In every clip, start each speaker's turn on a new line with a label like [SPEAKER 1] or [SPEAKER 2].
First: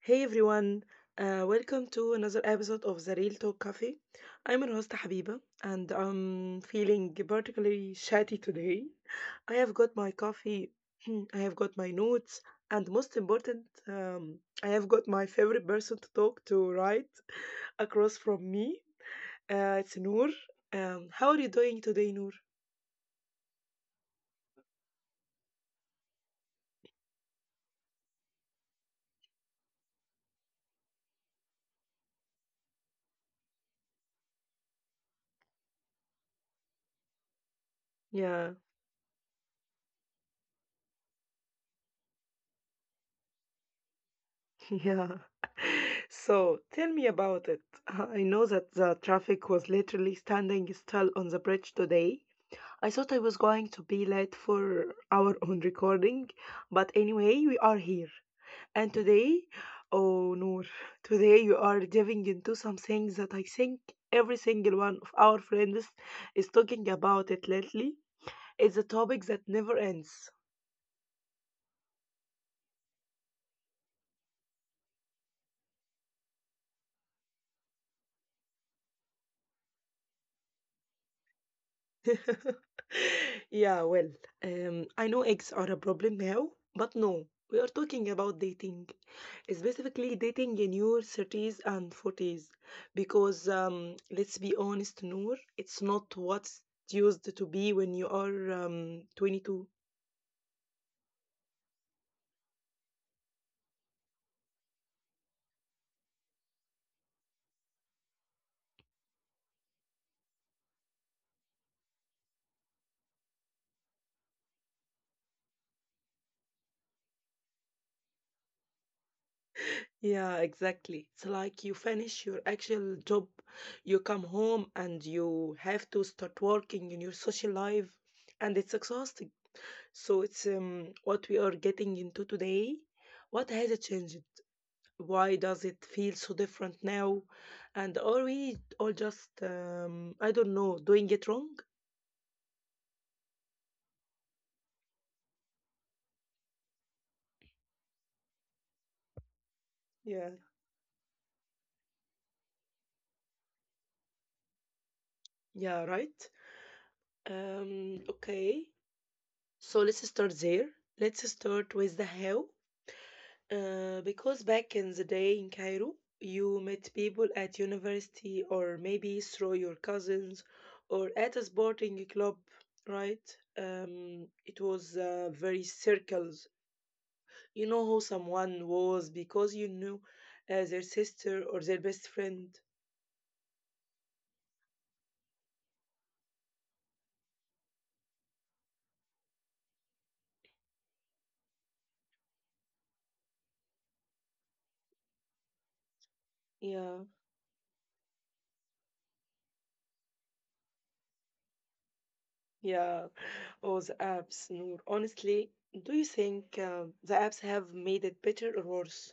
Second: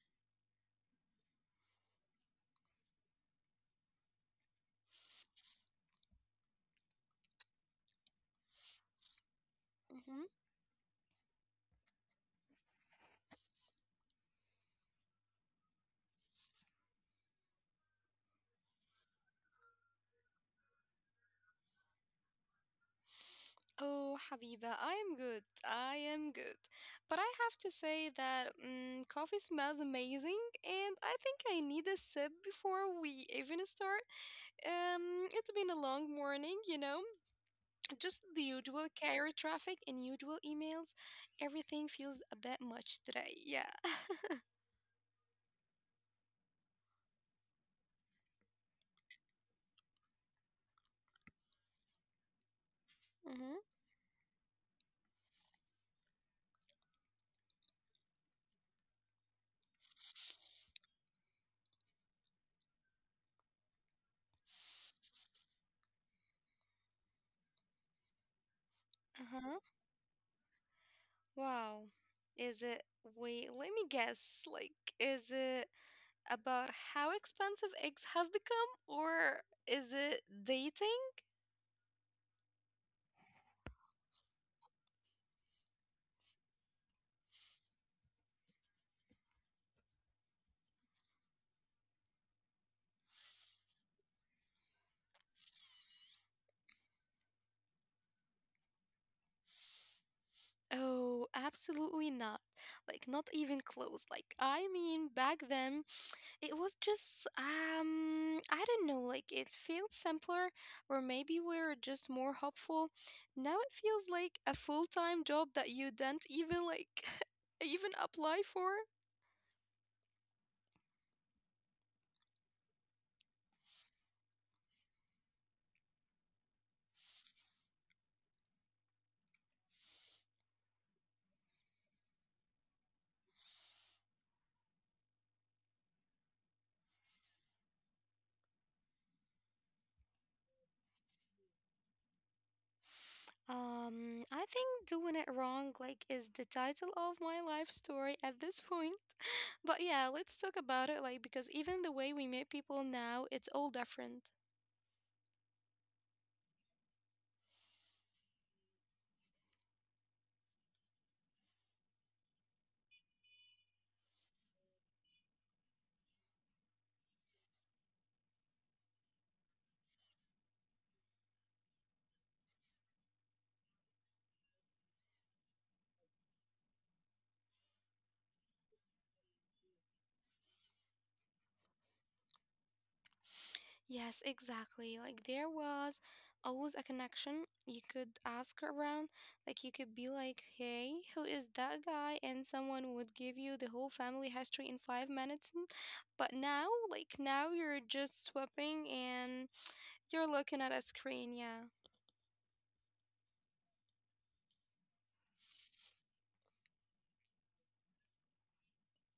[SPEAKER 1] Hey everyone. Welcome to another episode of the Real Talk Cafe. I'm your host Habiba, and I'm feeling particularly chatty today. I have got my
[SPEAKER 2] Mhm.
[SPEAKER 1] coffee, I have got my notes, and most important, I have got my favorite person to talk to right across from me. It's Noor. How are you doing today, Noor?
[SPEAKER 2] Oh, Habiba, I am good. I am good. But I have to say that coffee smells amazing, and I think I need a sip before we even start. It's been a long morning, you know, just the
[SPEAKER 1] Yeah.
[SPEAKER 2] usual carrier traffic and usual emails. Everything feels a bit much today. Yeah.
[SPEAKER 1] Yeah. So tell me about it. I know that the traffic was literally standing still on the bridge today. I thought I was
[SPEAKER 2] Mm-hmm.
[SPEAKER 1] going to be late for our own recording, but anyway, we are here. And today, oh Noor, today you are diving into something that I think every single one of our friends is talking about it lately. It's a topic that
[SPEAKER 2] Uh-huh.
[SPEAKER 1] never ends.
[SPEAKER 2] Wow. Is it, wait, let me guess. Like, is it about how expensive eggs have become, or is it dating?
[SPEAKER 1] Yeah, well, I know eggs are a problem now, but no, we are talking about dating, specifically dating in your 30s and 40s, because let's be honest, Noor, it's not what it used to be when you are 22.
[SPEAKER 2] Oh, absolutely not. Like, not even close. Like, I mean, back then, it was just, I don't know, like, it felt simpler, or maybe we were just more hopeful. Now it feels like a full time job that you didn't even, like, even apply for.
[SPEAKER 1] Yeah, exactly. It's like you finish your actual job, you come home, and you have to start working in your social life, and it's exhausting. So it's what we are getting into today. What has it changed? Why does it feel so different now? And are we all just, I don't know, doing it wrong?
[SPEAKER 2] I think doing it wrong like is the title of my life story at this point. But yeah,
[SPEAKER 1] Yeah,
[SPEAKER 2] let's talk about it like because even the way we meet people now, it's all different.
[SPEAKER 1] yeah, right. Okay, so let's start there. Let's start with the how. Because back in the day in Cairo, you met people at university, or maybe through your cousins, or at a sporting club, right? It was very circles. You know who someone was because you knew their sister or their best friend.
[SPEAKER 2] Yes, exactly. Like there was always a connection. You could ask around, like you could be like, "Hey, who is that guy?" And someone would give you the whole family history in 5 minutes. But now,
[SPEAKER 1] Yeah,
[SPEAKER 2] like now you're just swapping and you're looking at a screen, yeah.
[SPEAKER 1] yeah. Or the apps. Noor. Honestly, do you think the apps have made it better or worse?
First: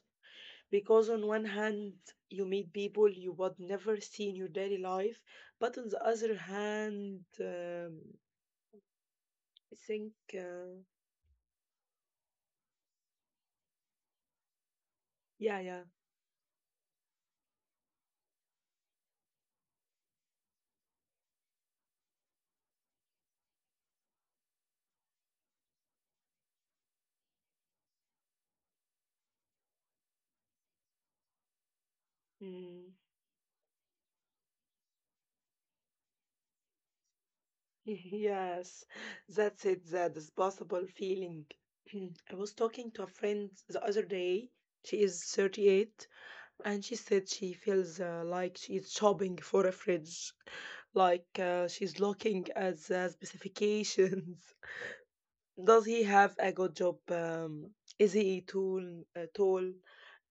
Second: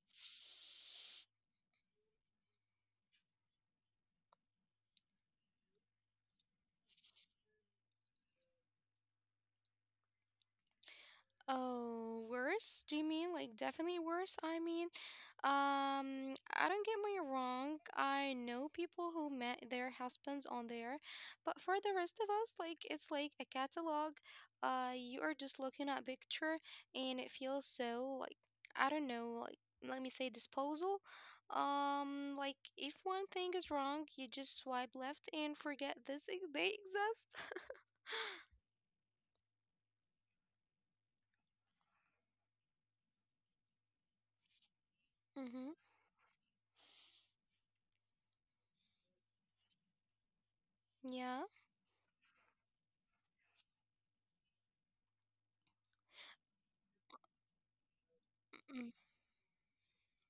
[SPEAKER 1] Because on one hand you meet people you would never see in your daily life, but on the other hand, I think
[SPEAKER 2] Oh, worse? Do you mean like definitely worse? I mean,
[SPEAKER 1] yeah, yeah.
[SPEAKER 2] I don't get me wrong. I know people who met their husbands on there, but for the rest of us, like it's like a catalog. You are just looking at picture, and it feels so like I don't know, like let me say disposal. Like
[SPEAKER 1] mm,
[SPEAKER 2] if one thing is wrong, you just swipe left and forget they exist.
[SPEAKER 1] yes, that's it. That is possible feeling. I was talking to a friend the other day. She is
[SPEAKER 2] Mm-hmm.
[SPEAKER 1] 38, and she said she feels like she is shopping for a fridge, like
[SPEAKER 2] Yeah.
[SPEAKER 1] she's looking at the specifications. Does he have a good job? Is he tall?
[SPEAKER 2] Mm.
[SPEAKER 1] Uh, tall?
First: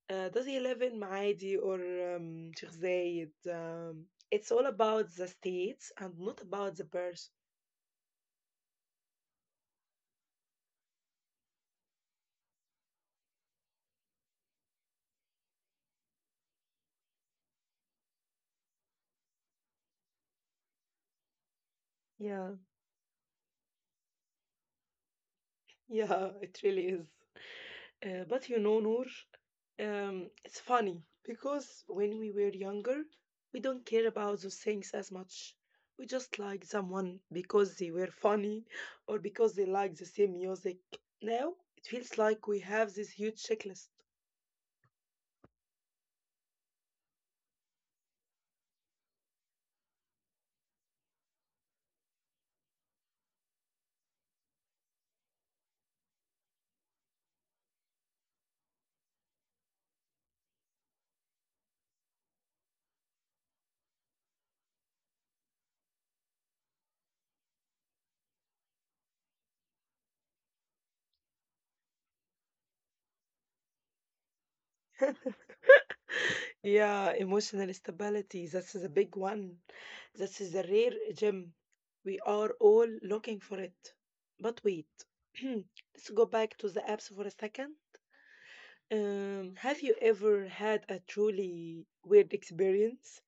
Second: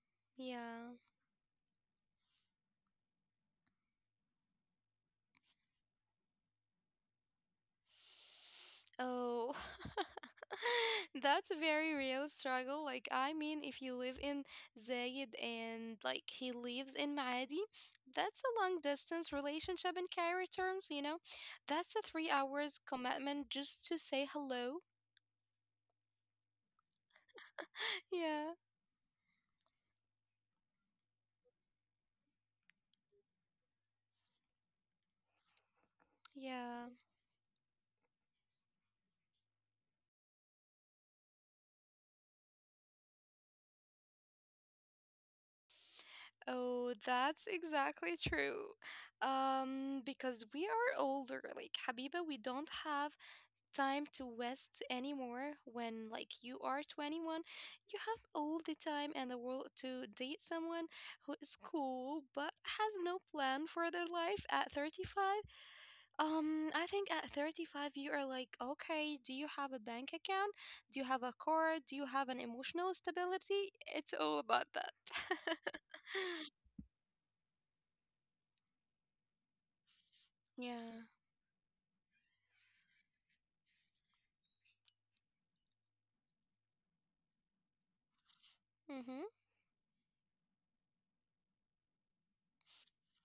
[SPEAKER 1] Does he live
[SPEAKER 2] Yeah.
[SPEAKER 1] in Maadi or Sheikh Zayed? It's all about the states and not about the person.
[SPEAKER 2] Oh, that's a very real struggle. Like, I mean, if you live in Zayed and like he lives in Maadi, that's a long distance relationship in Cairo terms, you know? That's a three
[SPEAKER 1] Yeah,
[SPEAKER 2] hours commitment just to say hello.
[SPEAKER 1] yeah, it really is. But you
[SPEAKER 2] Yeah.
[SPEAKER 1] know, Noor, it's funny because when we were younger, we don't care about those things as much. We just like
[SPEAKER 2] Yeah.
[SPEAKER 1] someone because they were funny, or because they like the same music. Now it feels like we have this huge checklist.
[SPEAKER 2] Oh, that's exactly true. Because we are older, like Habiba, we don't have time to waste anymore when like you are 21, you have all the time in the world to date someone who is cool but has no plan for their life at 35. I think at 35 you are like, okay, do you have a bank account, do you have a car, do you have an emotional stability? It's all about that.
[SPEAKER 1] Yeah, emotional stability. That's the big one. That's the rare
[SPEAKER 2] Yeah.
[SPEAKER 1] gem. We are all looking for it. But wait, let's go back to the apps for a second.
[SPEAKER 2] Mm-hmm.
[SPEAKER 1] Have you ever had a truly weird experience?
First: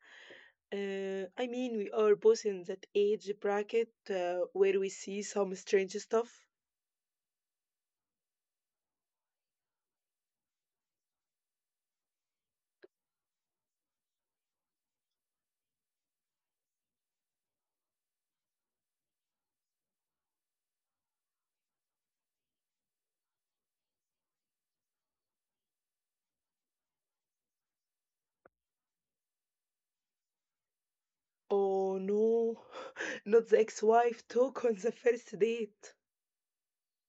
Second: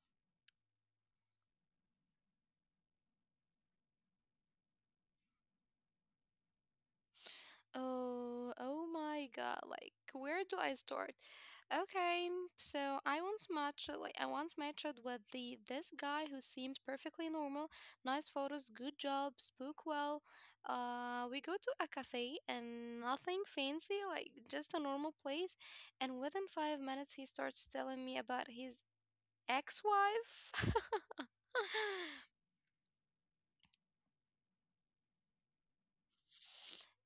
[SPEAKER 1] I mean, we are both in that age bracket where we see some strange stuff.
[SPEAKER 2] Oh, oh my God. Like, where do I start? Okay, so I once matched with the this guy who seemed perfectly normal, nice photos, good job, spoke well. We go to a cafe and nothing fancy, like just a normal place. And within 5 minutes, he starts telling me about his ex-wife.
[SPEAKER 1] Oh no, not the ex-wife talk on the first date.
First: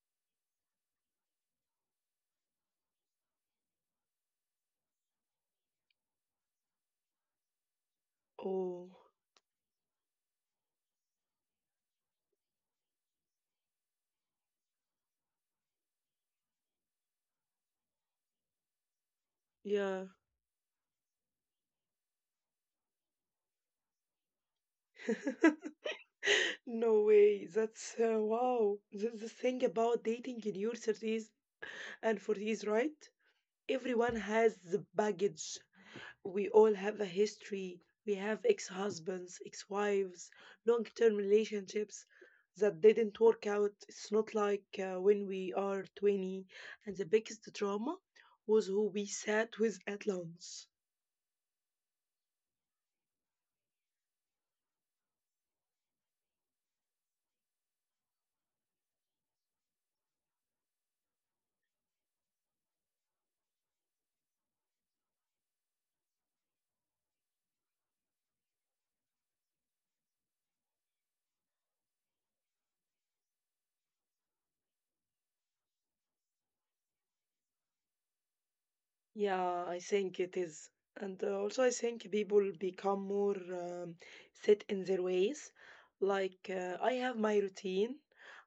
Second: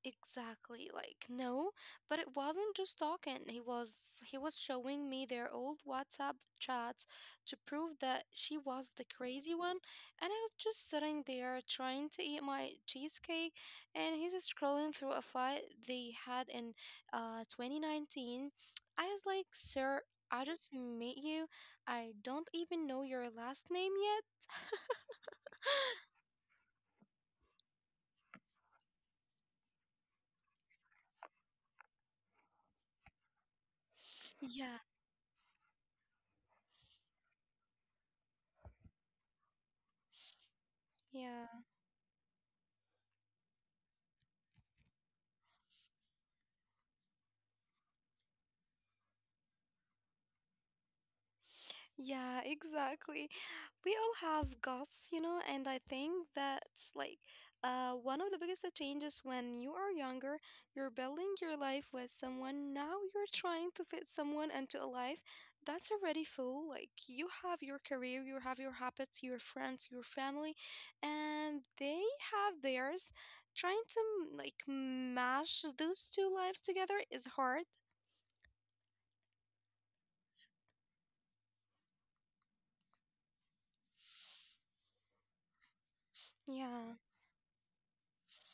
[SPEAKER 2] Exactly, like no, but it wasn't just talking. He was showing me their old WhatsApp chats to prove that she
[SPEAKER 1] Oh,
[SPEAKER 2] was the crazy one, and I was just sitting there trying to eat my cheesecake, and he's scrolling through a fight they had in 2019. I was like, "Sir,
[SPEAKER 1] yeah.
[SPEAKER 2] I just met you. I don't even know your last name yet."
[SPEAKER 1] No way. That's wow. That's the thing about dating in your 30s and 40s, right? Everyone has
[SPEAKER 2] Yeah,
[SPEAKER 1] the baggage, we all have a history. We have ex husbands, ex wives, long term
[SPEAKER 2] yeah.
[SPEAKER 1] relationships that didn't work out. It's not like when we are 20. And the biggest drama was who we sat with at lunch.
[SPEAKER 2] Yeah, exactly. We all have guts, you know, and I think that's like one of the biggest changes when you are younger. You're building your life with someone. Now you're trying to fit someone into a life that's already full. Like you have your career, you have your habits, your friends, your family, and they have theirs. Trying to like mash those two lives together is hard.
[SPEAKER 1] Yeah, I think it is. And also, I think people become more set in their ways. Like,
[SPEAKER 2] Yeah.
[SPEAKER 1] I have my routine,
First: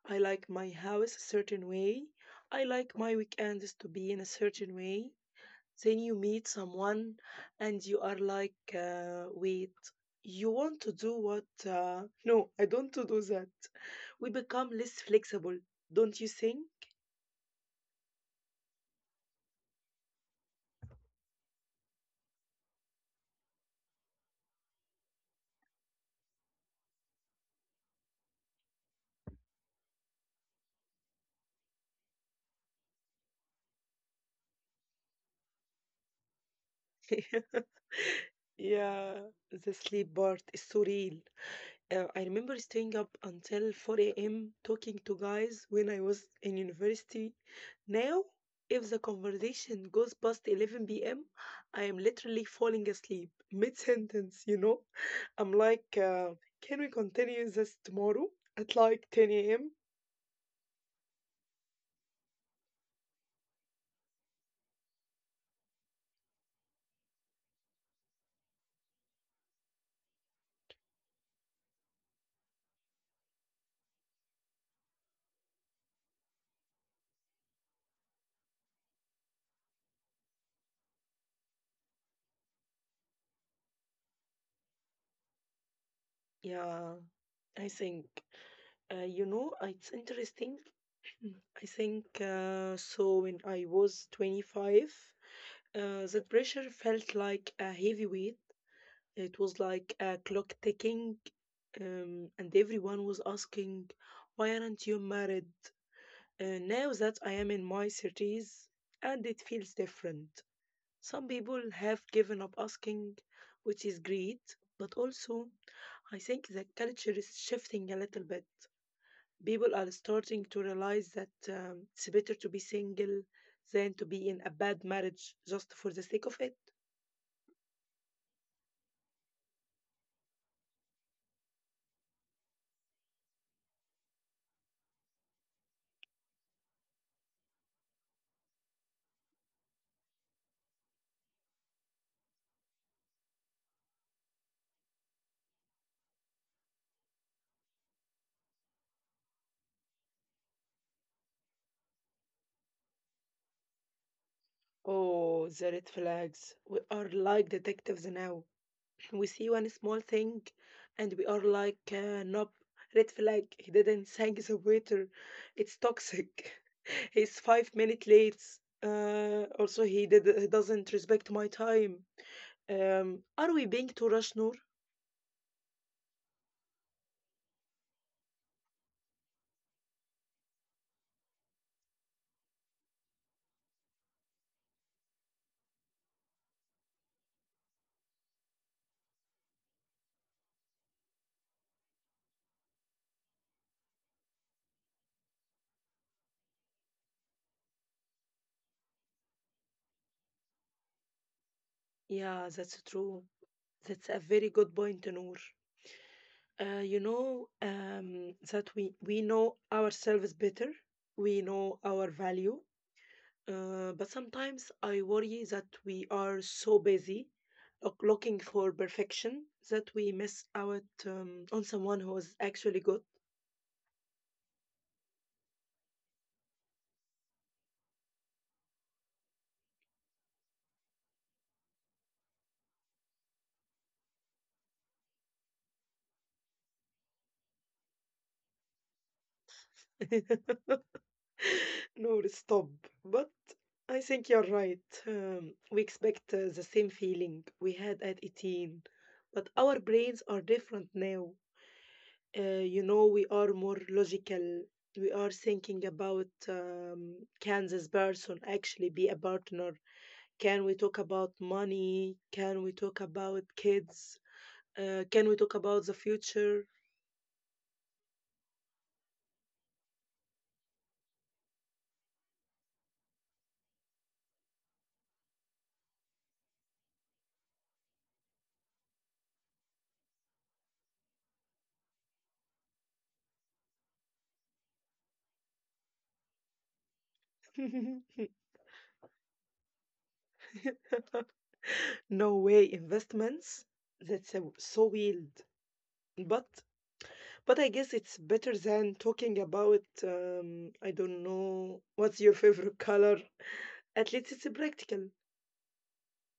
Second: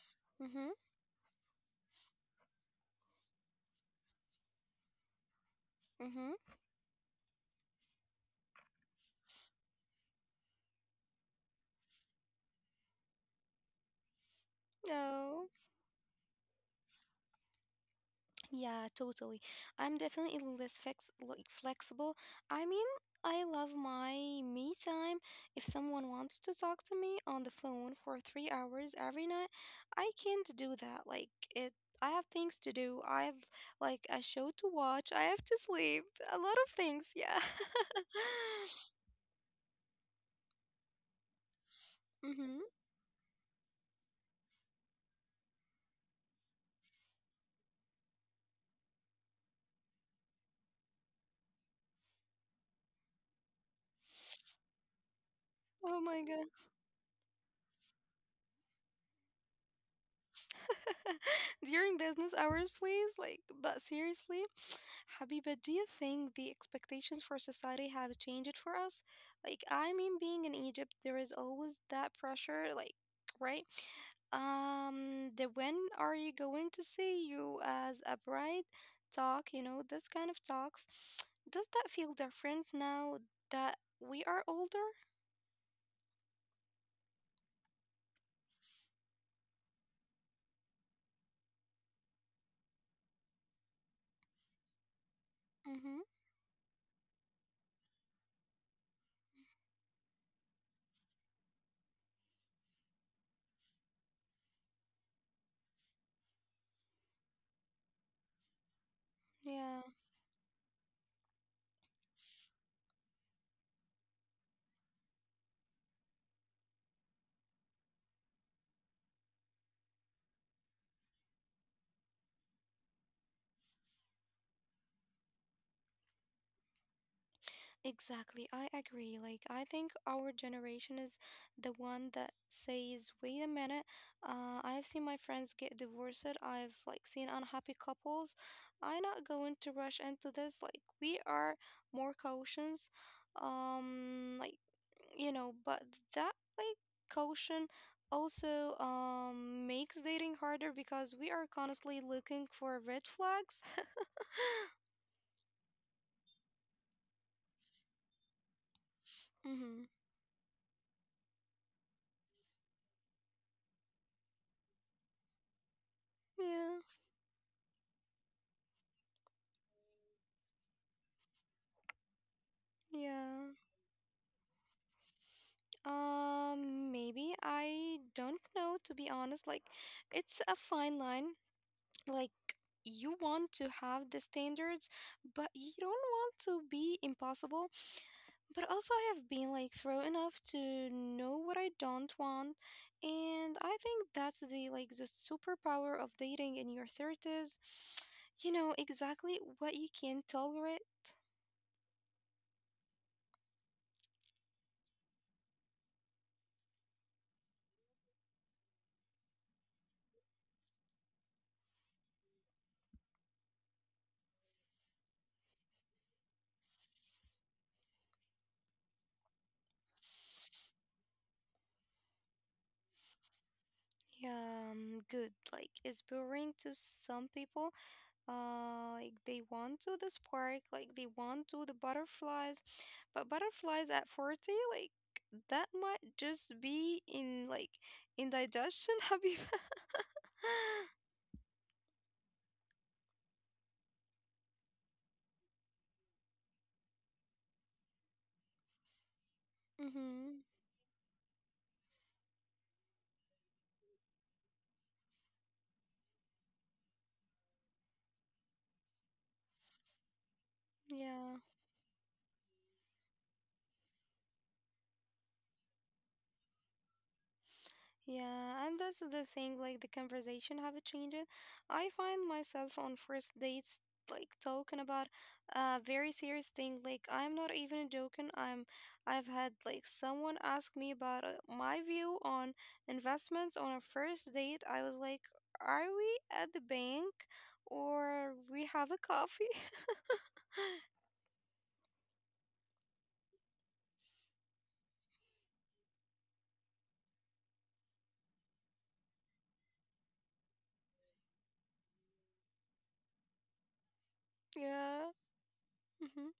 [SPEAKER 1] I like
[SPEAKER 2] Mm-hmm.
[SPEAKER 1] my house a certain way, I like my weekends to be in a certain way. Then you
[SPEAKER 2] Mm-hmm.
[SPEAKER 1] meet someone and you are like, wait, you want to do what? No, I don't to do that. We become less
[SPEAKER 2] No.
[SPEAKER 1] flexible, don't you think?
[SPEAKER 2] Yeah, totally. I'm definitely less flexible. I mean, I love my me time. If someone wants to talk to me on the phone for 3 hours every night, I can't do that. It, I have things to do. I have like a show to watch. I have to sleep. A lot of things. Yeah.
[SPEAKER 1] Yeah, the sleep part is so real. I remember
[SPEAKER 2] Mm-hmm.
[SPEAKER 1] staying up until 4 a.m. talking to guys when I was in university. Now, if the conversation goes past 11 p.m., I am literally falling asleep mid sentence, you know? I'm like,
[SPEAKER 2] Oh my God.
[SPEAKER 1] can we continue this tomorrow at like 10 a.m.?
[SPEAKER 2] During business hours, please. Like, but seriously. Habiba, do you think the expectations for society have changed for us? Like, I mean, being in Egypt, there is always that pressure, like, right? The when are you going to see you as a bride talk, you know, this kind of talks. Does that feel different now that we are older?
[SPEAKER 1] Yeah, I think. You know, it's interesting. I think so when I was 25, uh,
[SPEAKER 2] Mm-hmm.
[SPEAKER 1] that pressure felt like a heavy weight. It was like a clock ticking, and everyone was asking, why aren't you married? Now that I am in my 30s, and it feels
[SPEAKER 2] Yeah.
[SPEAKER 1] different. Some people have given up asking, which is great, but also I think the culture is shifting a little bit. People are starting to realize that it's better to be single than to be in a bad marriage just for the sake of it.
[SPEAKER 2] Exactly, I agree. Like, I think our generation is the one that says, wait a minute, I've seen my friends get divorced, I've like seen unhappy couples. I'm not going to rush into this. Like, we are more cautious. Like, you know, but that like caution also makes dating harder because we are constantly looking for red flags.
[SPEAKER 1] Oh, the red flags. We are like detectives now. We see one
[SPEAKER 2] Mm-hmm.
[SPEAKER 1] small thing, and we are like, nope, red flag, he didn't thank the waiter, it's toxic,
[SPEAKER 2] Yeah,
[SPEAKER 1] he's 5 minutes late, also he doesn't respect my time. um,
[SPEAKER 2] yeah.
[SPEAKER 1] are we being too rush, Noor?
[SPEAKER 2] Maybe I don't know to be honest. Like, it's a fine line. Like, you want to have the standards, but you don't want to be impossible. But also, I have been like through enough to know what I don't want, and I think that's the superpower of dating in your thirties. You know exactly what you can tolerate.
[SPEAKER 1] Yeah, that's true. That's a very good point, Noor. You know, that we know ourselves better, we know our value. But sometimes I worry that we are so busy looking for perfection that we miss out on someone who is actually good.
[SPEAKER 2] Yeah, good. Like, it's boring to some people like they want to the spark like they want to the butterflies, but butterflies at 40, like that might just be in like indigestion. Habiba.
[SPEAKER 1] No, stop. But I think you're right. We expect the same feeling we had at 18, but our brains
[SPEAKER 2] Mm-hmm.
[SPEAKER 1] are different now. You know, we are more logical. We are thinking about, can this person actually be a partner? Can we talk about
[SPEAKER 2] Yeah.
[SPEAKER 1] money? Can we talk about kids? Can we talk about the future?
[SPEAKER 2] Yeah, and that's the thing, like the conversation have changed. I find myself on first dates like talking about a very serious thing. Like I'm not even joking. I've had like someone ask me about my view on investments on a first date. I was like, "Are we at the bank or we have a coffee?"
[SPEAKER 1] No way, investments? So weird. But But I guess it's better than talking about, I don't know, what's your favorite color? At least it's
[SPEAKER 2] Yeah.
[SPEAKER 1] practical.
[SPEAKER 2] Mm-hmm.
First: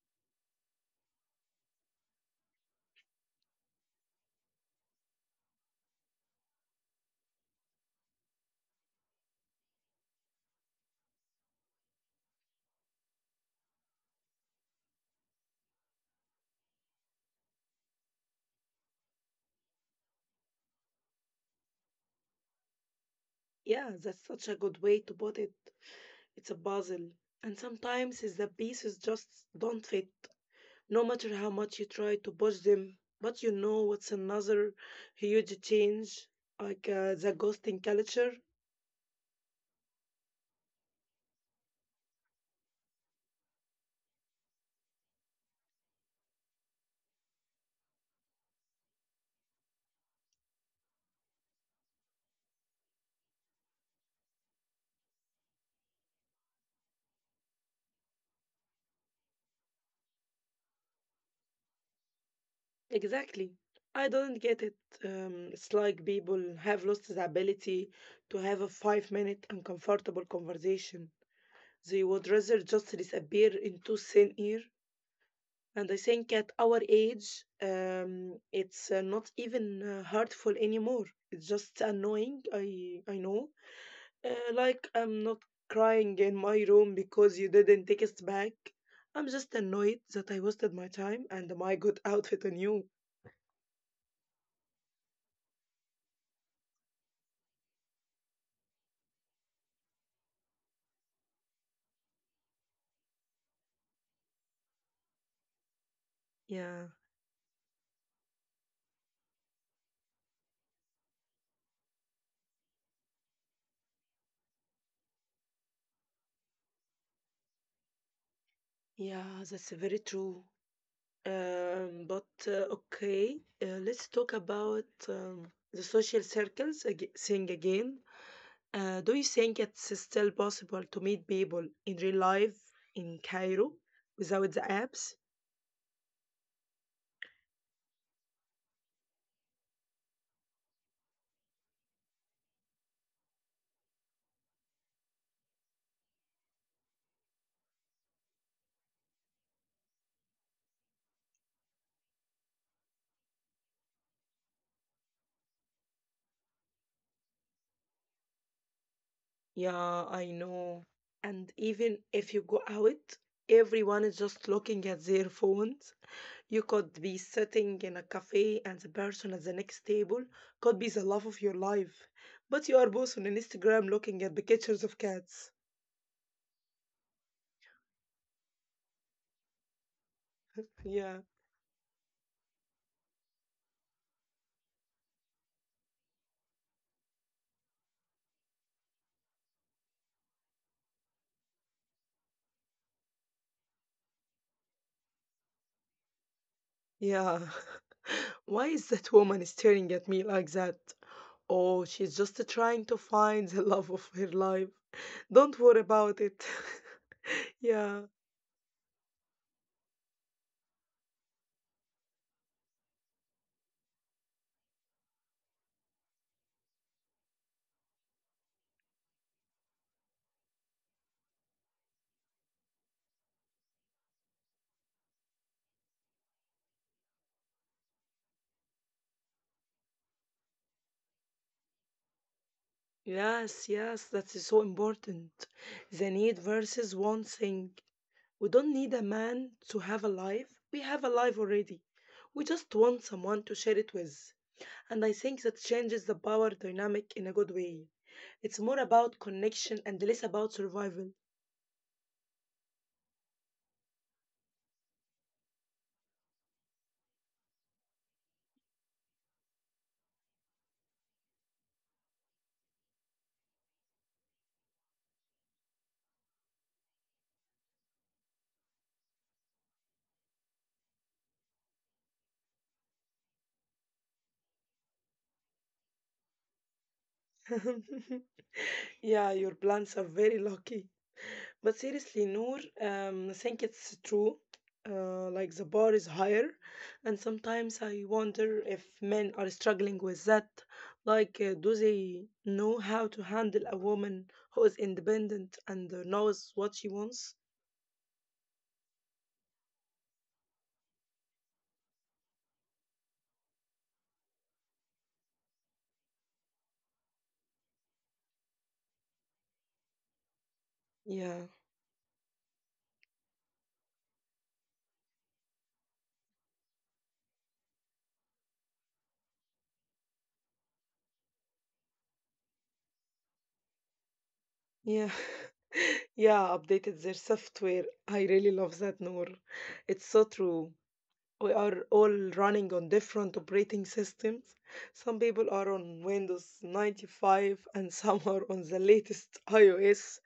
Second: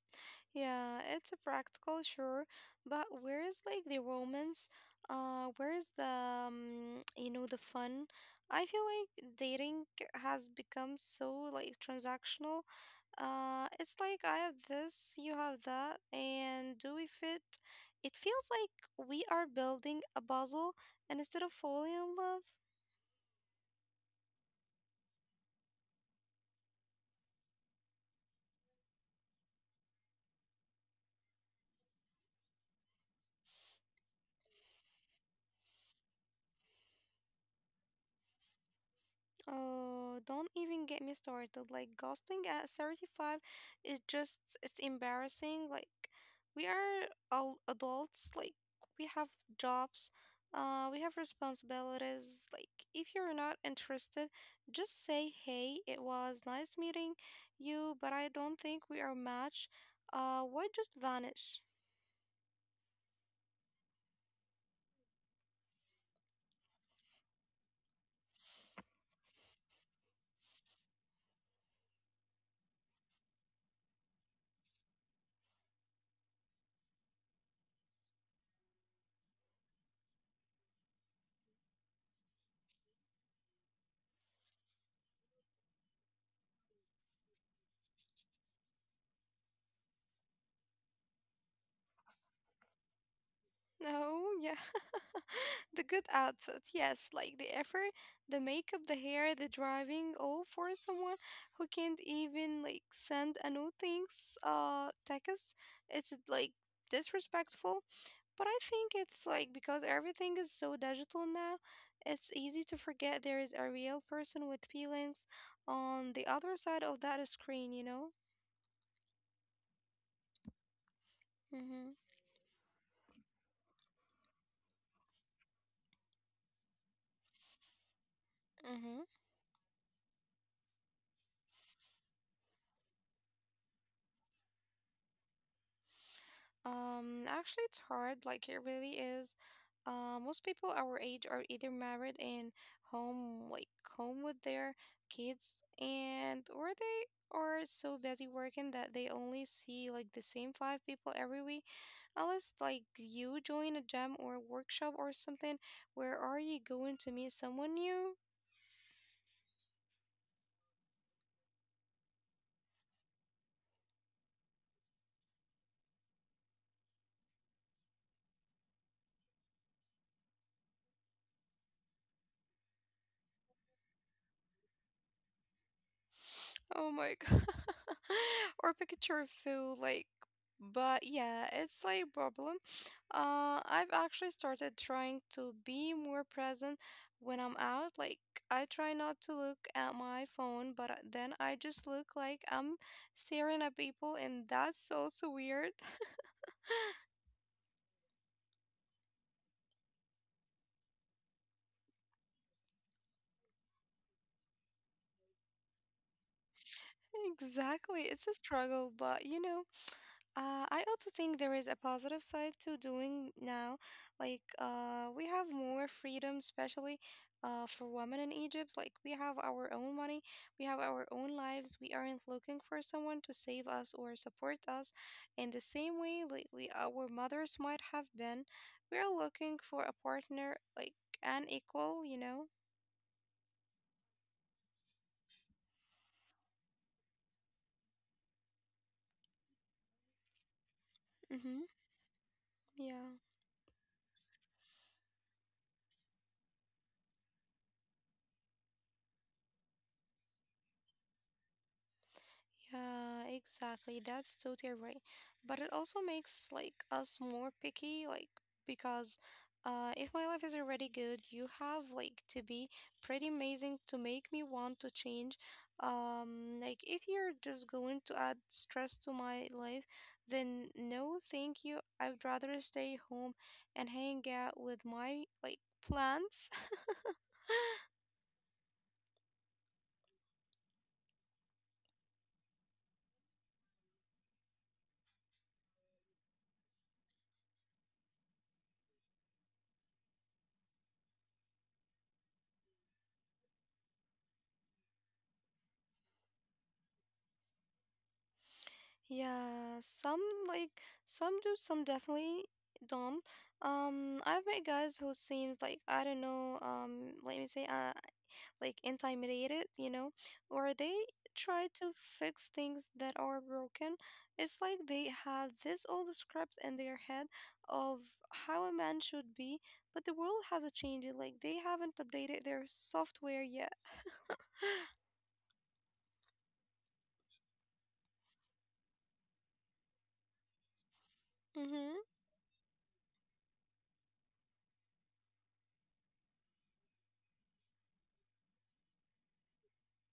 [SPEAKER 2] Yeah, it's a practical, sure, but where is like the romance? Where is the you know the fun? I feel like dating has become so like transactional. It's like I have this, you have that, and do we fit? It feels like we are building a puzzle and instead of falling in love.
[SPEAKER 1] Yeah, that's such a good way to put it. It's a puzzle. And sometimes it's the pieces just don't fit, no matter how much you try to push them. But you know what's another huge change? The ghosting culture.
[SPEAKER 2] Oh, don't even get me started. Like ghosting at 35 is just it's embarrassing. Like we are all adults, like we have jobs, we have responsibilities. Like if you're not interested, just say, "Hey, it was nice meeting you, but I don't think we are match." Why just vanish?
[SPEAKER 1] Exactly. I don't get it. It's like people have lost the ability to have a 5 minute uncomfortable conversation. They would rather just disappear into thin air. And I think at our age, it's not even hurtful anymore. It's just annoying. I know. Like I'm not crying in my room because you didn't text back. I'm just annoyed that I wasted my time and my good outfit on you.
[SPEAKER 2] No, yeah. The good outfit, yes, like the effort, the makeup, the hair, the driving, all for someone who can't even like send a new Thanks, text. It's like
[SPEAKER 1] Yeah,
[SPEAKER 2] disrespectful. But I think it's like because everything is so digital now, it's easy to forget there is a real person with feelings on the other side of that screen, you know?
[SPEAKER 1] yeah, that's very true.
[SPEAKER 2] Mm-hmm.
[SPEAKER 1] Um, but uh, okay, let's talk about the social circles thing again. Uh,
[SPEAKER 2] Mm-hmm.
[SPEAKER 1] do you think it's still possible to meet people in real life in Cairo without the apps?
[SPEAKER 2] Actually, it's hard. Like, it really is. Most people our age are either married and home, like home with their kids, and or they are so busy working that they only see like the same five people every week. Unless like you join a gym or workshop or something, where are you going to meet someone new?
[SPEAKER 1] Yeah, I know. And even if you go out, everyone is just looking at their phones. You could be sitting in a cafe, and the person at the next table could be the love of your life. But you are both on Instagram looking at the pictures of cats.
[SPEAKER 2] Oh my god. Or picture of food like but
[SPEAKER 1] Yeah.
[SPEAKER 2] yeah, it's like a problem. I've actually started trying to be more present when I'm out. Like I try not to look at my phone, but then I just look like I'm staring at people and that's also weird.
[SPEAKER 1] Yeah. Why is that woman staring at me like that? Oh, she's just trying to find the love of her life. Don't worry about it. Yeah.
[SPEAKER 2] Exactly. It's a struggle, but you know. I also think there is a positive side to doing now. Like, we have more freedom, especially for women in Egypt. Like, we have our own money, we have our own lives. We aren't looking for someone to save us or support us in the same way lately our mothers might have been. We are looking for a partner, like an equal, you know?
[SPEAKER 1] Yes, yes, that is so important. The need versus one thing. We don't need a man to have a life. We have a life
[SPEAKER 2] Mm-hmm.
[SPEAKER 1] already. We just want
[SPEAKER 2] Yeah.
[SPEAKER 1] someone to share it with. And I think that changes the power dynamic in a good way. It's more about connection and less about survival.
[SPEAKER 2] Yeah, exactly. That's totally right. But it also makes like us more picky, like because if my life is already good, you have like to be pretty amazing to make me want to change. Like if you're just going to add stress to my life, then no, thank you. I'd rather stay home and hang out with my like plants.
[SPEAKER 1] Yeah, your plants are very lucky. But seriously, Noor, I think it's true. Like the bar is higher, and sometimes I wonder if men are struggling with that. Like, do they know how to handle a woman who is independent and knows what she wants?
[SPEAKER 2] Yeah, some like some do, some definitely don't. I've met guys who seems like I don't know, let me say, like intimidated, you know, or they
[SPEAKER 1] Yeah,
[SPEAKER 2] try to fix things that are broken. It's like they had this old script in their head of how a man should be, but the world hasn't changed it. Like they haven't updated their software yet.
[SPEAKER 1] yeah, yeah. Updated their software. I really love that, Noor. It's so true. We are all
[SPEAKER 2] Mm-hmm.
[SPEAKER 1] running on different operating systems. Some people are on Windows 95 and some are on the latest iOS,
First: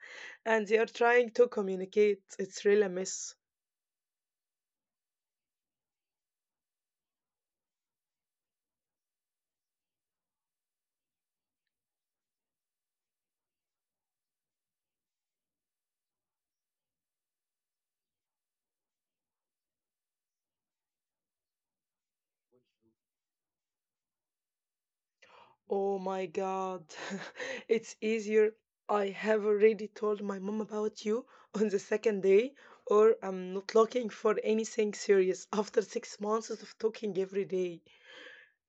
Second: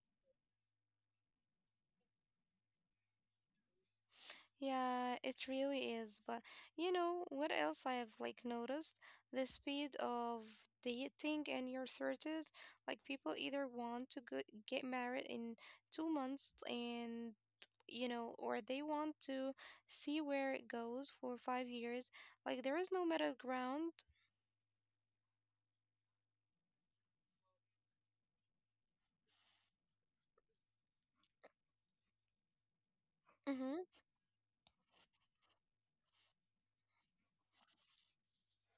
[SPEAKER 1] and they are trying to communicate. It's really a mess.
[SPEAKER 2] Yeah, it really is. But you know what else I have like noticed? The speed of dating in your 30s. Like people either want to go get married in 2 months and you know, or they want to see where it goes for 5 years. Like there is no middle ground.
[SPEAKER 1] Oh my god, it's easier. I have already told my mom about you on the second day, or I'm not
[SPEAKER 2] Mm-hmm.
[SPEAKER 1] looking for anything serious after 6 months of talking every day.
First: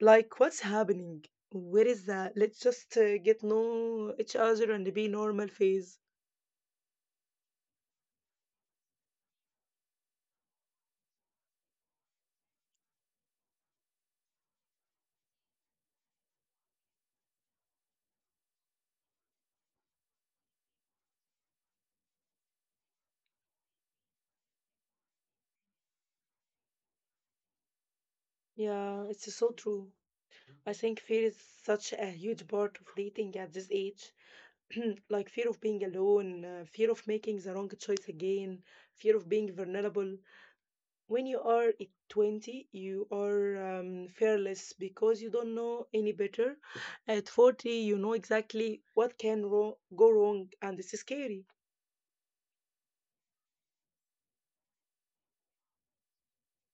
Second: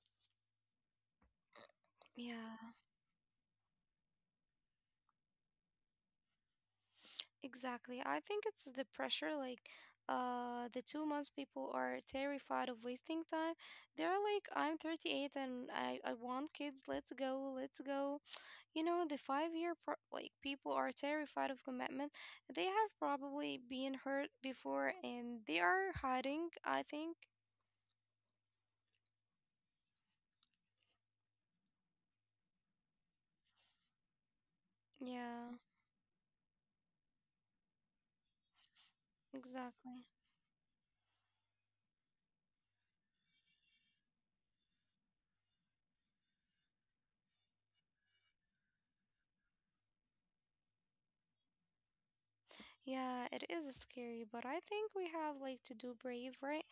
[SPEAKER 1] Like, what's happening? Where is that? Let's
[SPEAKER 2] Yeah.
[SPEAKER 1] just get know each other and be normal phase.
[SPEAKER 2] Exactly. I think it's the pressure, like the two months people are terrified of wasting time. They're like, I'm 38 and I want kids, let's go, let's go. You know, the like people are terrified of commitment. They have probably been hurt before and they are hiding, I think.
[SPEAKER 1] Yeah, it's so true. I think fear is such a huge part of dating at this age. Like fear
[SPEAKER 2] Yeah,
[SPEAKER 1] of being alone, fear of making the wrong choice again, fear of being
[SPEAKER 2] exactly.
[SPEAKER 1] vulnerable. When you are at 20, you are fearless because you don't know any better. At 40, you know exactly what can go wrong, and it's scary.
[SPEAKER 2] Yeah, it is scary, but I think we have like to do brave, right?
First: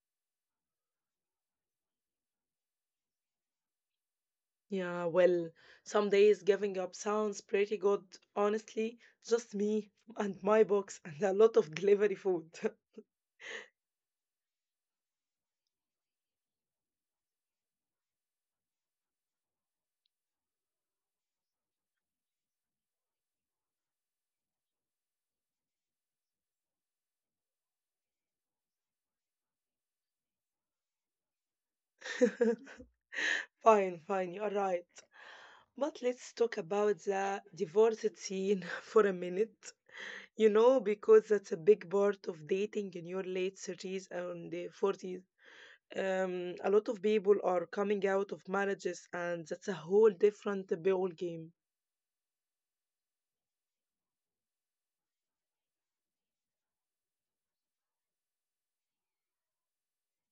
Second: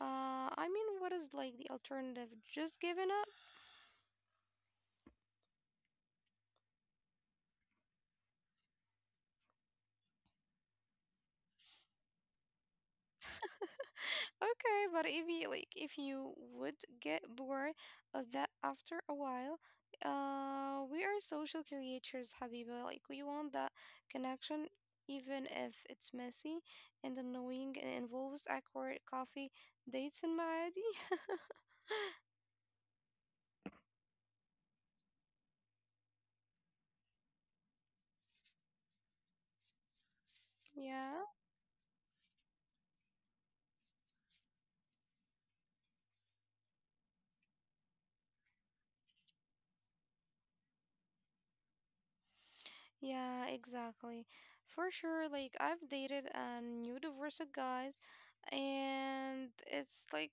[SPEAKER 2] I mean, what is like the alternative? Just giving up?
[SPEAKER 1] Yeah, well, some days giving up sounds pretty good, honestly. Just me and my box and a lot of delivery food.
[SPEAKER 2] Okay, but if you would get bored of that after a while, we are social creatures, Habiba. Like, we want that connection, even if it's messy and annoying and involves awkward coffee dates and Maadi.
[SPEAKER 1] Fine, fine, you're right. But let's talk about the divorced scene for a minute. You know,
[SPEAKER 2] Yeah.
[SPEAKER 1] because that's a big part of dating in your late 30s and the 40s. A lot of people are coming out of marriages, and that's a whole different ball game.
[SPEAKER 2] Yeah, exactly. For sure, like I've dated a new divorced guys, and it's like,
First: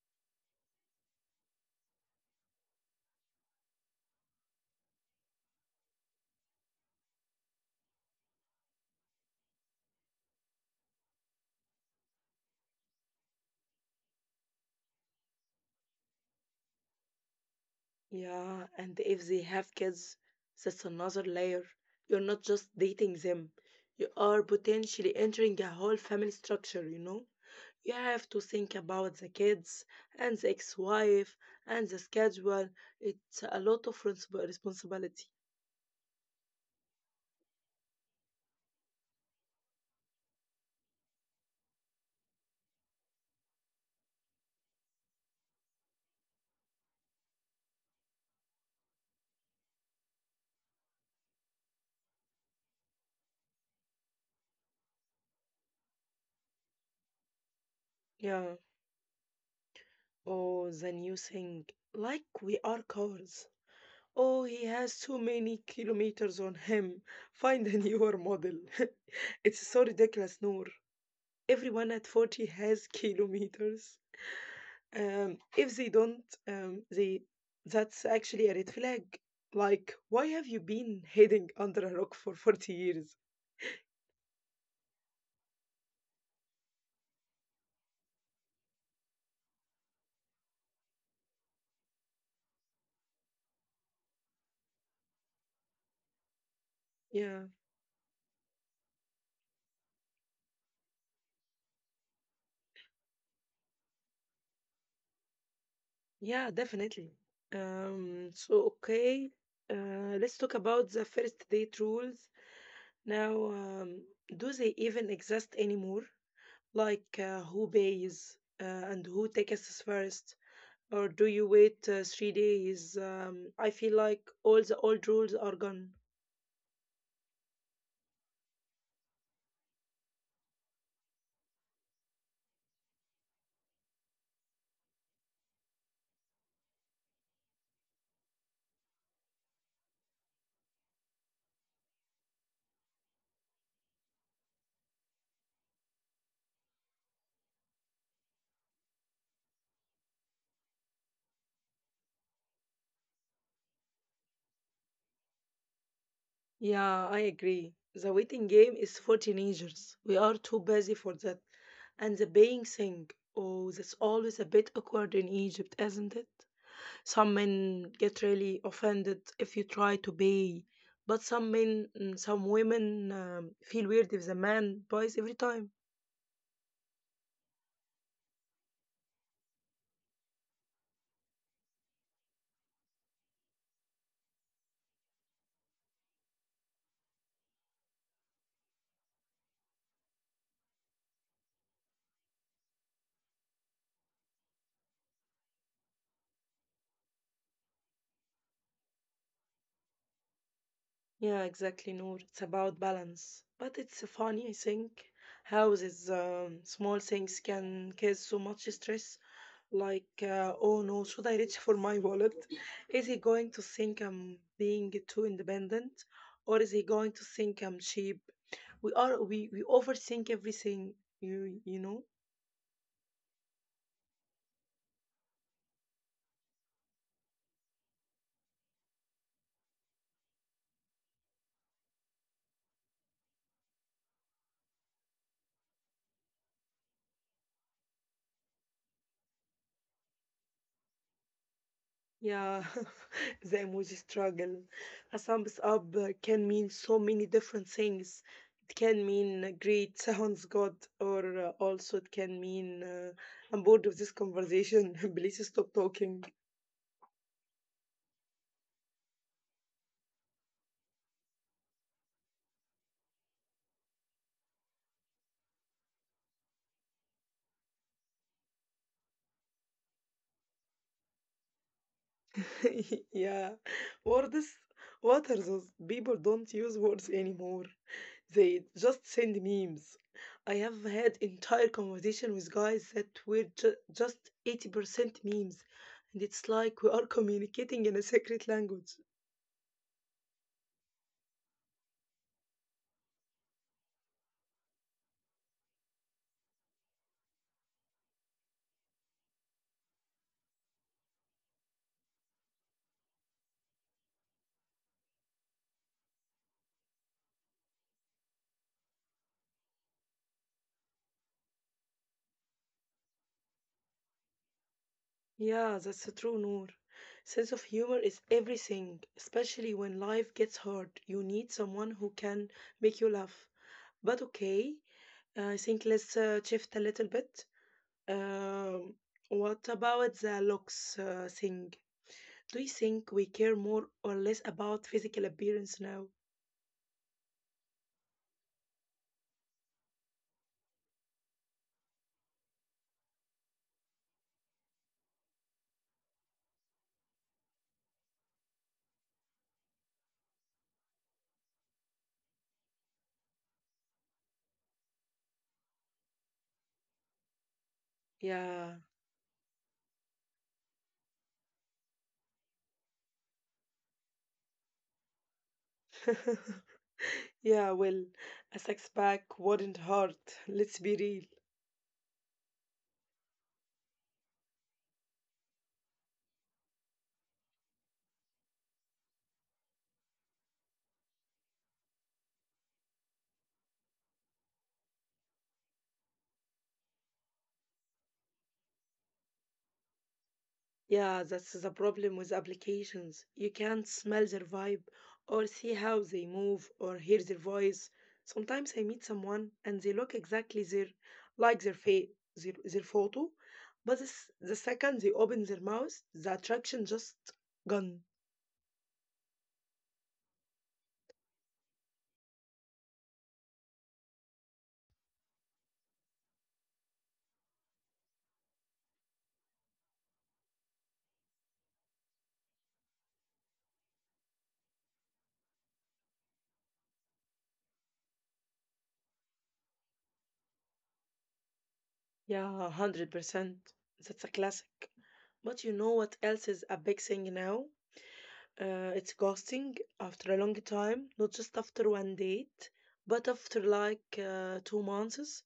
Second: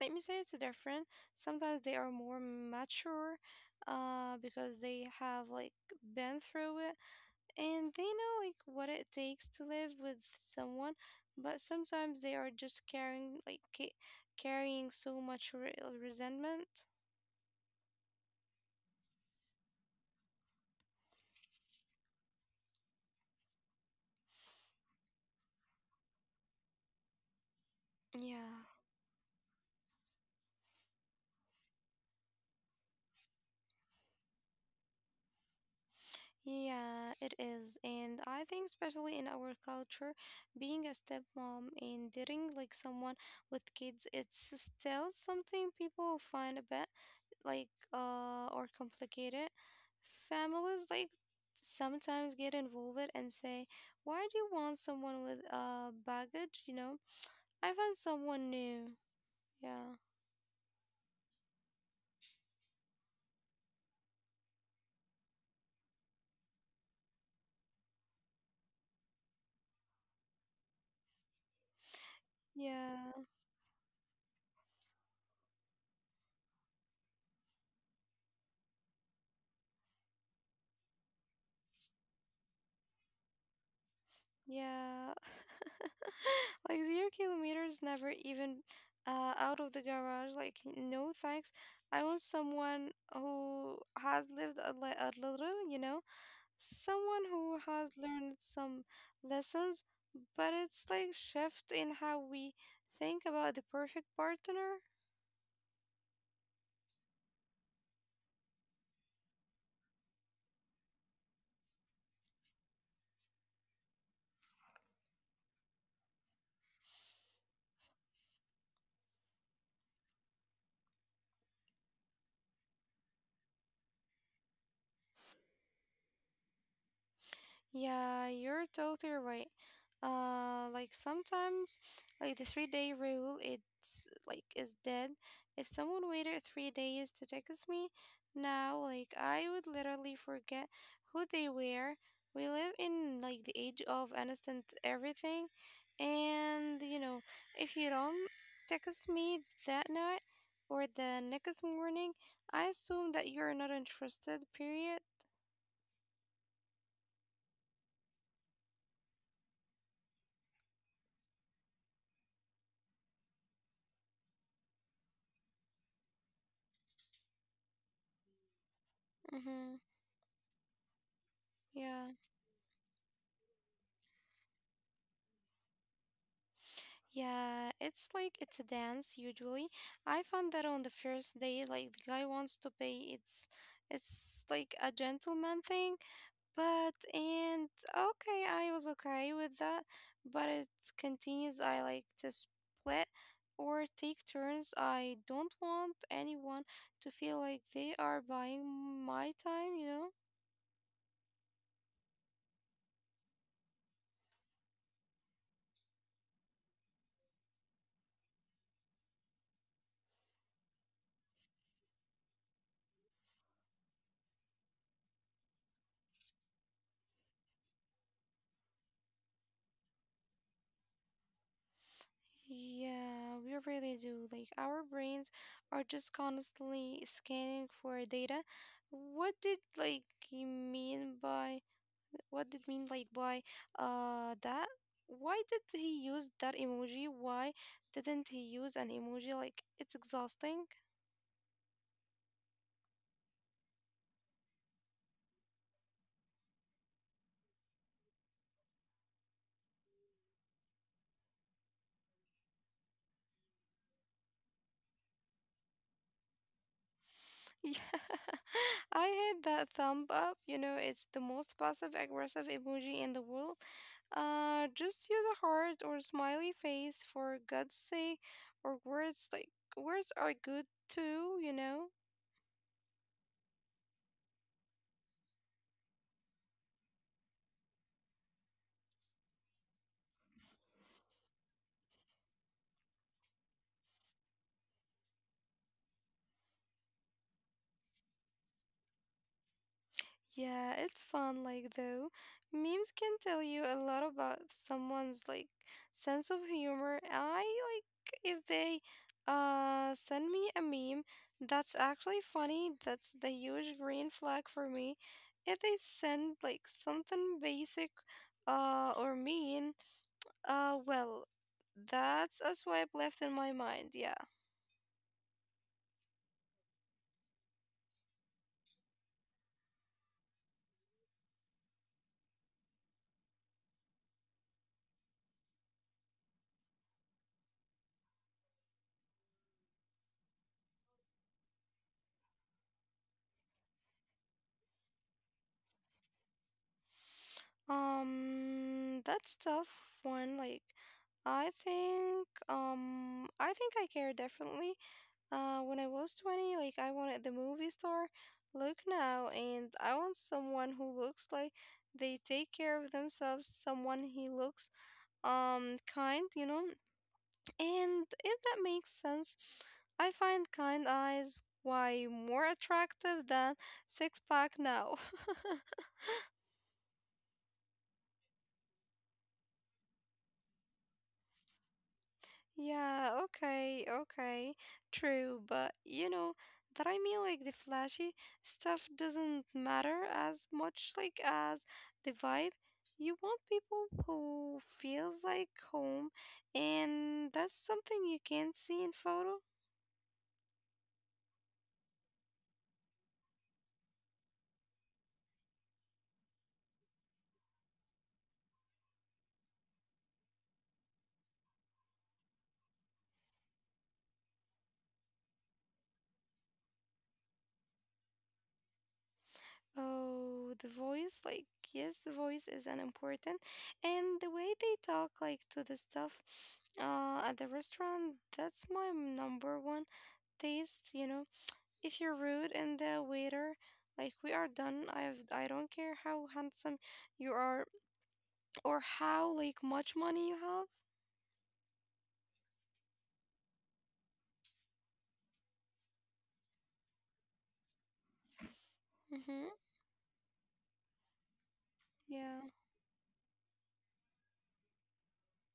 [SPEAKER 2] let me say, it's different. Sometimes they are more mature because they have like been through it and they know like what it takes to live with someone, but sometimes they are just carrying like carrying so much resentment.
[SPEAKER 1] Yeah, and if they have kids, that's another layer. You're not just dating them, you are potentially entering a whole family structure, you know? You have to
[SPEAKER 2] Yeah.
[SPEAKER 1] think about the kids and the ex wife and the schedule. It's a lot of responsibility.
[SPEAKER 2] Yeah, it is. And I think especially in our culture, being a stepmom and dating like someone with kids, it's still something people find a bit like or complicated. Families like sometimes get involved and say, why do you want someone with baggage, you know? I found someone
[SPEAKER 1] Yeah.
[SPEAKER 2] new. Yeah.
[SPEAKER 1] Oh, the new thing. Like we are cars. Oh, he has too many kilometers on him. Find a newer model. It's so ridiculous, Noor. Everyone at 40 has
[SPEAKER 2] Yeah.
[SPEAKER 1] kilometers. If they don't, they that's actually a red flag. Like, why have you been hiding under a rock for 40 years?
[SPEAKER 2] Yeah. Like zero kilometers, never even out of the garage. Like, no thanks. I want someone who has lived a little, you know, someone
[SPEAKER 1] Yeah,
[SPEAKER 2] who has learned some lessons, but it's like shift in how we think about the perfect partner.
[SPEAKER 1] yeah, definitely. So okay, let's talk about the first date rules. Now, do they even exist anymore? Like, who pays, and who takes us first? Or do you wait 3 days? I feel like all the old rules are gone.
[SPEAKER 2] Yeah, you're totally right. Like sometimes, like the 3-day rule, it's like is dead. If someone waited three days to text me now, like I would literally forget who they were. We live in like the age of instant everything, and you know, if you don't text me that night or the next morning, I assume that you're not interested. Period.
[SPEAKER 1] Yeah, I agree. The waiting game is for teenagers. We are too busy for that. And the paying thing. Oh, that's always a bit awkward in Egypt, isn't it? Some men get really offended if you
[SPEAKER 2] Mm-hmm.
[SPEAKER 1] try to pay, but some men,
[SPEAKER 2] Yeah.
[SPEAKER 1] some women feel weird if the man buys every time.
[SPEAKER 2] Yeah, it's like it's a dance usually. I found that on the first day, like the guy wants to pay. It's like a gentleman thing, but and okay, I was okay with that, but it continues. I like to split or take turns. I don't want anyone to feel like they are buying my time, you know?
[SPEAKER 1] Yeah, exactly, Noor. It's about balance. But it's funny, I think, how these small things can cause so much stress. Like, oh no, should I reach for my wallet? Is he going to think I'm being too independent? Or is he going to think I'm cheap? We overthink everything, you know?
[SPEAKER 2] Yeah, we really do. Like, our brains are just constantly scanning for data. What did you mean by what did mean like by that? Why did he use that emoji? Why didn't he use an emoji? Like, it's exhausting.
[SPEAKER 1] Yeah, the emoji struggle. A thumbs up can mean so many different things. It can mean, great, sounds good, or also it can mean, I'm bored of this conversation. Please stop talking.
[SPEAKER 2] Yeah, I had that thumb up. You know, it's the most passive aggressive emoji in the world. Just use a heart or smiley face for God's sake, or words like, words are good too, you know?
[SPEAKER 1] Yeah, words. What are those? People don't use words anymore. They just send memes. I have had entire conversation with guys that were just 80% memes, and it's like we are communicating in a secret language.
[SPEAKER 2] Yeah, it's fun, like, though. Memes can tell you a lot about someone's, like, sense of humor. I like if they send me a meme that's actually funny, that's the huge green flag for me. If they send, like, something basic or mean, well, that's a swipe left in my mind. Yeah.
[SPEAKER 1] Yeah, that's true, Noor. Sense of humor is everything, especially when life gets hard. You need someone who can make you laugh. But okay, I think let's, shift a little bit. Um, what about the looks, thing? Do you think we care more or less about physical appearance now?
[SPEAKER 2] That's tough one. Like, I think I care definitely. When I was 20, like, I wanted the movie star look now, and I want someone who looks like they take care of themselves, someone he looks, kind, you know? And if that
[SPEAKER 1] Yeah.
[SPEAKER 2] makes sense, I find kind eyes way more attractive than six pack now.
[SPEAKER 1] Yeah, well, a six pack wouldn't hurt, let's be real.
[SPEAKER 2] Yeah, okay, okay. True, but you know that I mean like the flashy stuff doesn't matter as much like as the vibe. You want people who feels like home, and that's something you can't see in photo.
[SPEAKER 1] Yeah, that's the problem with applications. You can't smell their vibe or see how they move or hear their voice. Sometimes I meet someone and they look exactly their face, their photo, but the second they open their mouth, the attraction just gone.
[SPEAKER 2] Oh, the voice, like, yes, the voice is an important, and the way they talk like to the stuff at the restaurant, that's my number one taste, you know. If you're rude and the waiter, like we are done. I don't care how handsome you are or how like much money you have.
[SPEAKER 1] Yeah, 100%. That's a classic. But you know what else is a big thing now? It's
[SPEAKER 2] Mm-hmm.
[SPEAKER 1] ghosting after a long time, not just after one
[SPEAKER 2] Yeah.
[SPEAKER 1] date, but after like, 2 months.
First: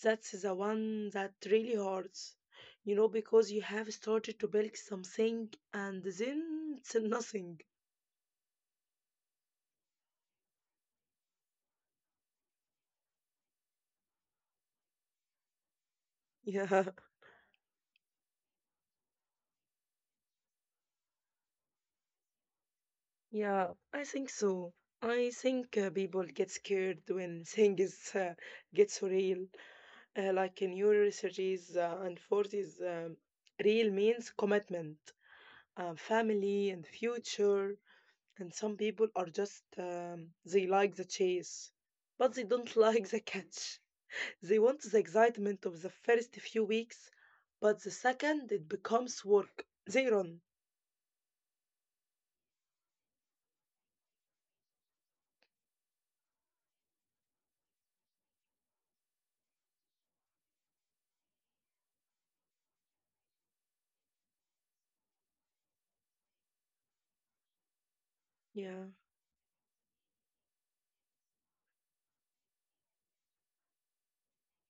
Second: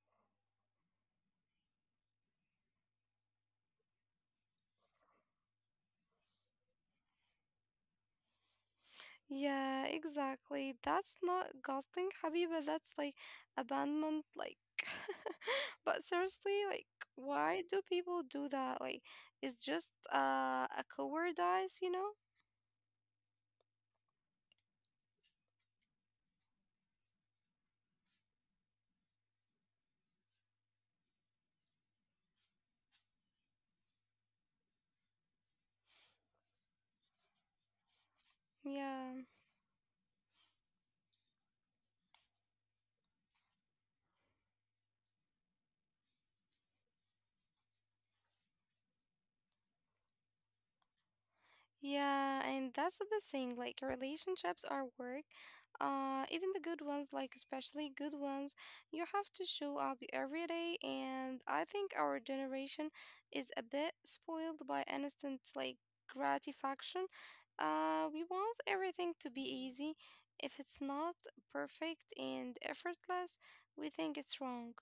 [SPEAKER 1] That's the one that really hurts. You know, because you have started to build something and then it's nothing.
[SPEAKER 2] Yeah, exactly. That's not ghosting, Habiba. That's like abandonment. Like, but seriously,
[SPEAKER 1] Yeah,
[SPEAKER 2] like, why do people do that? Like, it's just a coward eyes, you know?
[SPEAKER 1] yeah, I think so. I think, people get scared when things, get so real. Like in your researches, and 40s, real means commitment, family, and future. And some people
[SPEAKER 2] Yeah.
[SPEAKER 1] are just, they like the chase, but they don't like the catch. They want the excitement of the first few weeks, but the second it becomes work, they run.
[SPEAKER 2] Yeah, and that's the thing, like relationships are work. Even the good ones, like especially good ones, you have to show up every day. And I think our generation is a bit spoiled by instant like gratification. We want
[SPEAKER 1] Yeah.
[SPEAKER 2] everything to be easy. If it's not perfect and effortless, we think it's wrong.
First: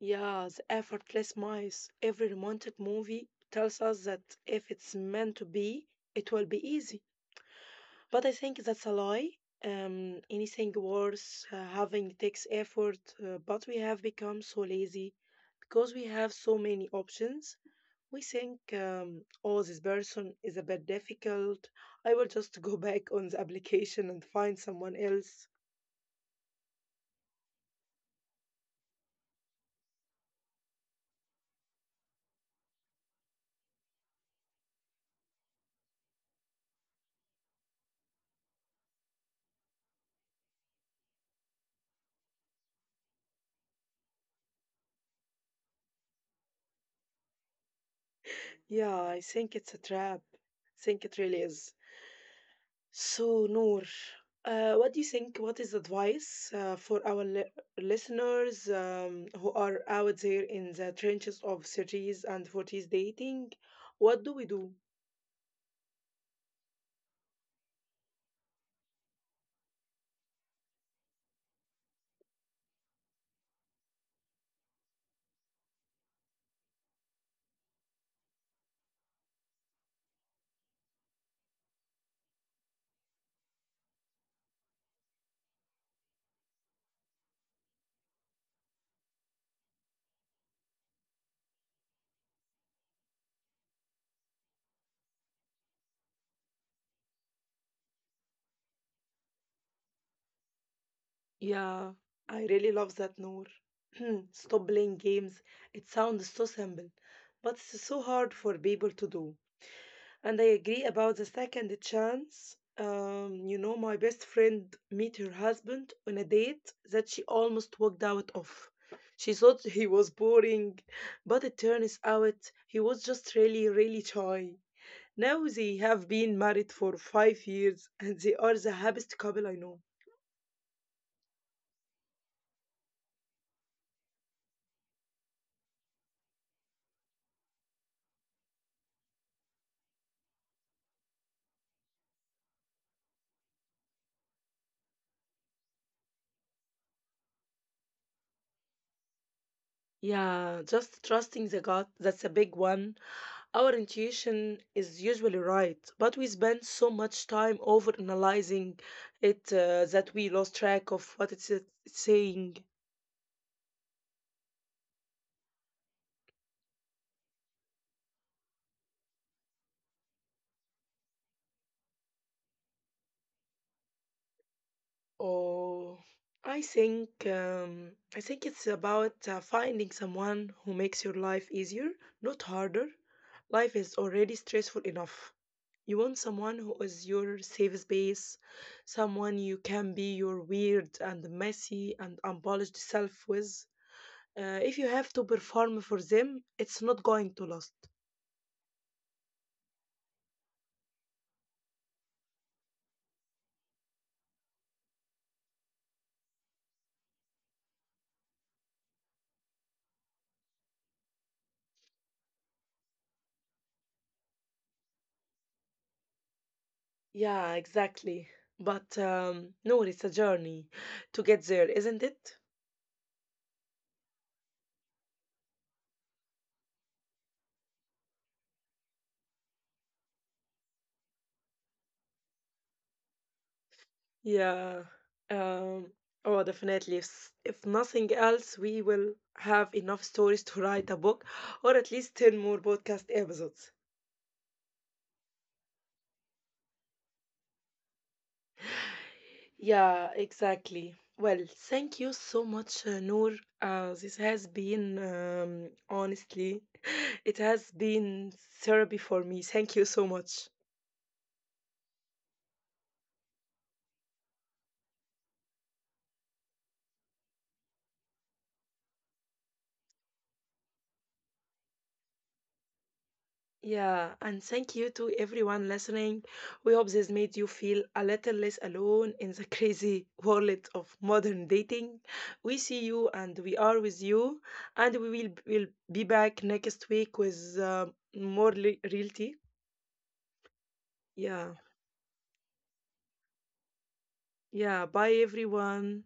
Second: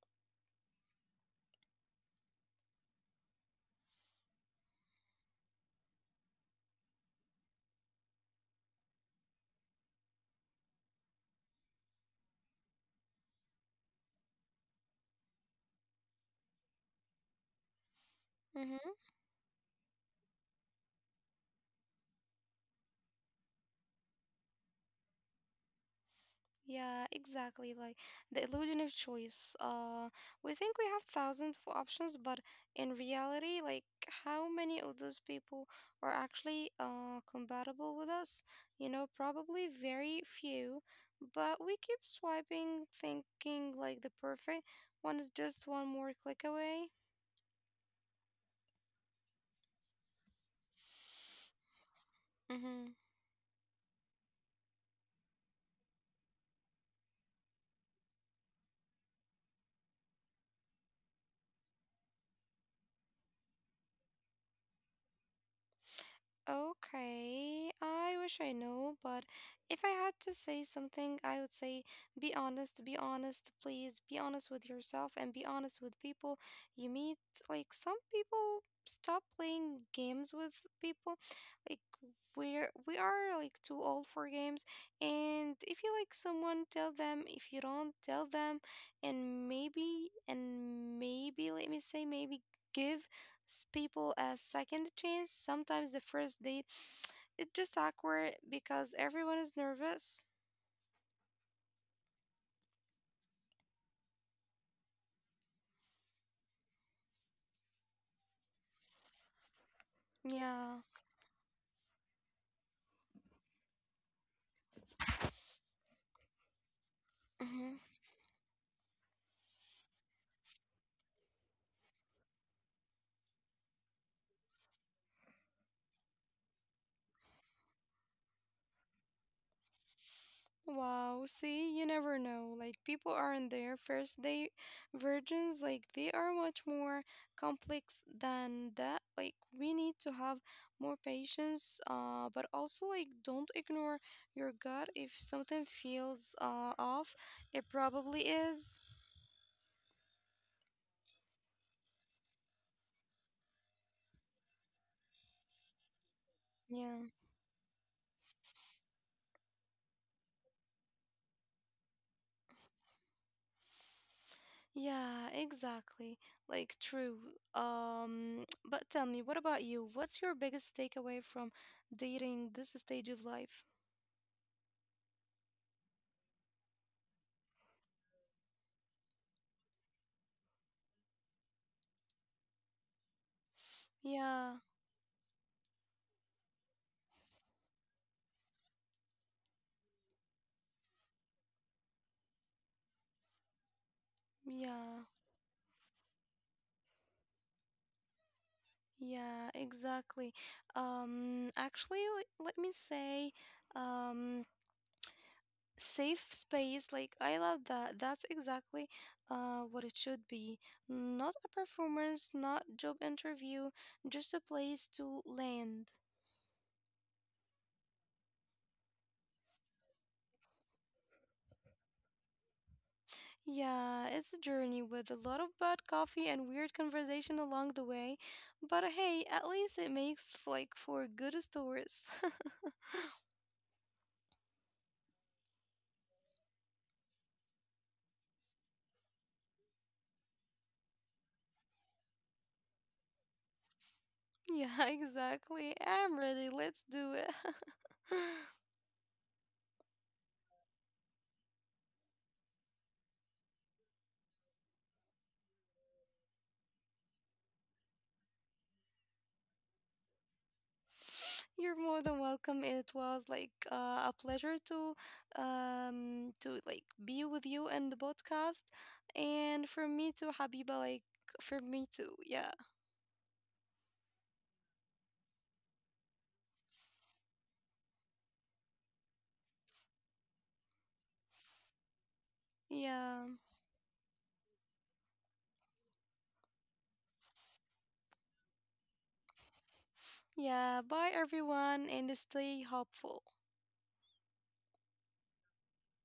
[SPEAKER 1] Yeah, the effortless mice. Every romantic movie tells us that if it's meant to be, it will be easy. But I think that's a lie. Anything worth, having takes effort, but we have become so lazy because we have so many options. We think,
[SPEAKER 2] Mm-hmm.
[SPEAKER 1] oh, this person is a bit difficult. I will just go back on the application and find someone else.
[SPEAKER 2] Yeah, exactly. Like the illusion of choice. We think we have thousands of options, but in reality, like how many of those people are actually compatible with us? You know, probably very few. But we keep swiping, thinking like the perfect one is just one more click away.
[SPEAKER 1] Yeah, I think it's a trap. I think it really is.
[SPEAKER 2] Mm-hmm.
[SPEAKER 1] So, Noor, what do you think? What is advice, for our listeners, who are out there in the trenches of 30s and 40s dating? What do we do?
[SPEAKER 2] Okay, I wish I know, but if I had to say something, I would say be honest, please, be honest with yourself and be honest with people you meet. Like, some people stop playing games with people. Like, we are like too old for games, and if you like someone, tell them. If you don't, tell them, and maybe, let me say, maybe give people as second chance. Sometimes the first date, it's just awkward because everyone is nervous.
[SPEAKER 1] Yeah, I really love that, Noor. Stop playing games. It sounds so simple, but it's so hard for people to do. And I agree
[SPEAKER 2] Yeah.
[SPEAKER 1] about the second chance. You know, my best friend met her husband on a date that she almost
[SPEAKER 2] Hmm.
[SPEAKER 1] walked out of. She thought he was boring, but it turns out he was just really, really shy. Now they have been married for 5 years and they are the happiest couple I know.
[SPEAKER 2] Wow. See, you never know. Like people are in their first date virgins. Like they are much more complex than that. Like we need to have more patience. But also like don't ignore your gut. If something feels off, it probably is.
[SPEAKER 1] Yeah, just trusting the gut, that's a big one. Our intuition is usually right, but we spend so
[SPEAKER 2] Yeah.
[SPEAKER 1] much time over analyzing it, that we lost track of what it's, saying.
[SPEAKER 2] Yeah, exactly. Like, true. But tell me, what about you? What's your biggest takeaway from dating this stage of life?
[SPEAKER 1] Oh, I think, it's about, finding someone who makes your life easier, not harder. Life is already
[SPEAKER 2] Yeah,
[SPEAKER 1] stressful enough. You want someone who is your safe space, someone you can be your weird and messy and unpolished self with. If you
[SPEAKER 2] yeah,
[SPEAKER 1] have to perform for them, it's not going to last.
[SPEAKER 2] yeah, exactly. Um, actually, let me say, um, safe space. Like, I love that. That's exactly what it should be. Not a performance, not job interview, just a place to land.
[SPEAKER 1] Yeah, exactly. But no, it's a journey to get there, isn't it?
[SPEAKER 2] Yeah, it's a journey with a lot of bad coffee and weird conversation along the way. But hey, at least it makes for good stories.
[SPEAKER 1] Yeah. Um, oh, definitely. If nothing else, we will have enough stories to write a book or at least 10 more podcast episodes.
[SPEAKER 2] Yeah, exactly. I'm ready. Let's do it.
[SPEAKER 1] Yeah, exactly. Well, thank you so much, Noor. This has been, honestly, it has been therapy for me. Thank you so much.
[SPEAKER 2] You're more than welcome. It was like a pleasure to be with you in the podcast, and for me too, Habiba. Like for me too. Yeah,
[SPEAKER 1] Yeah, and thank you to everyone listening. We hope this made you feel a little less alone in the crazy world of modern dating. We see you
[SPEAKER 2] yeah,
[SPEAKER 1] and we are with you, and will be back next week with, more reality.
[SPEAKER 2] yeah. Bye
[SPEAKER 1] Yeah,
[SPEAKER 2] everyone, and stay hopeful.
[SPEAKER 1] yeah, bye everyone.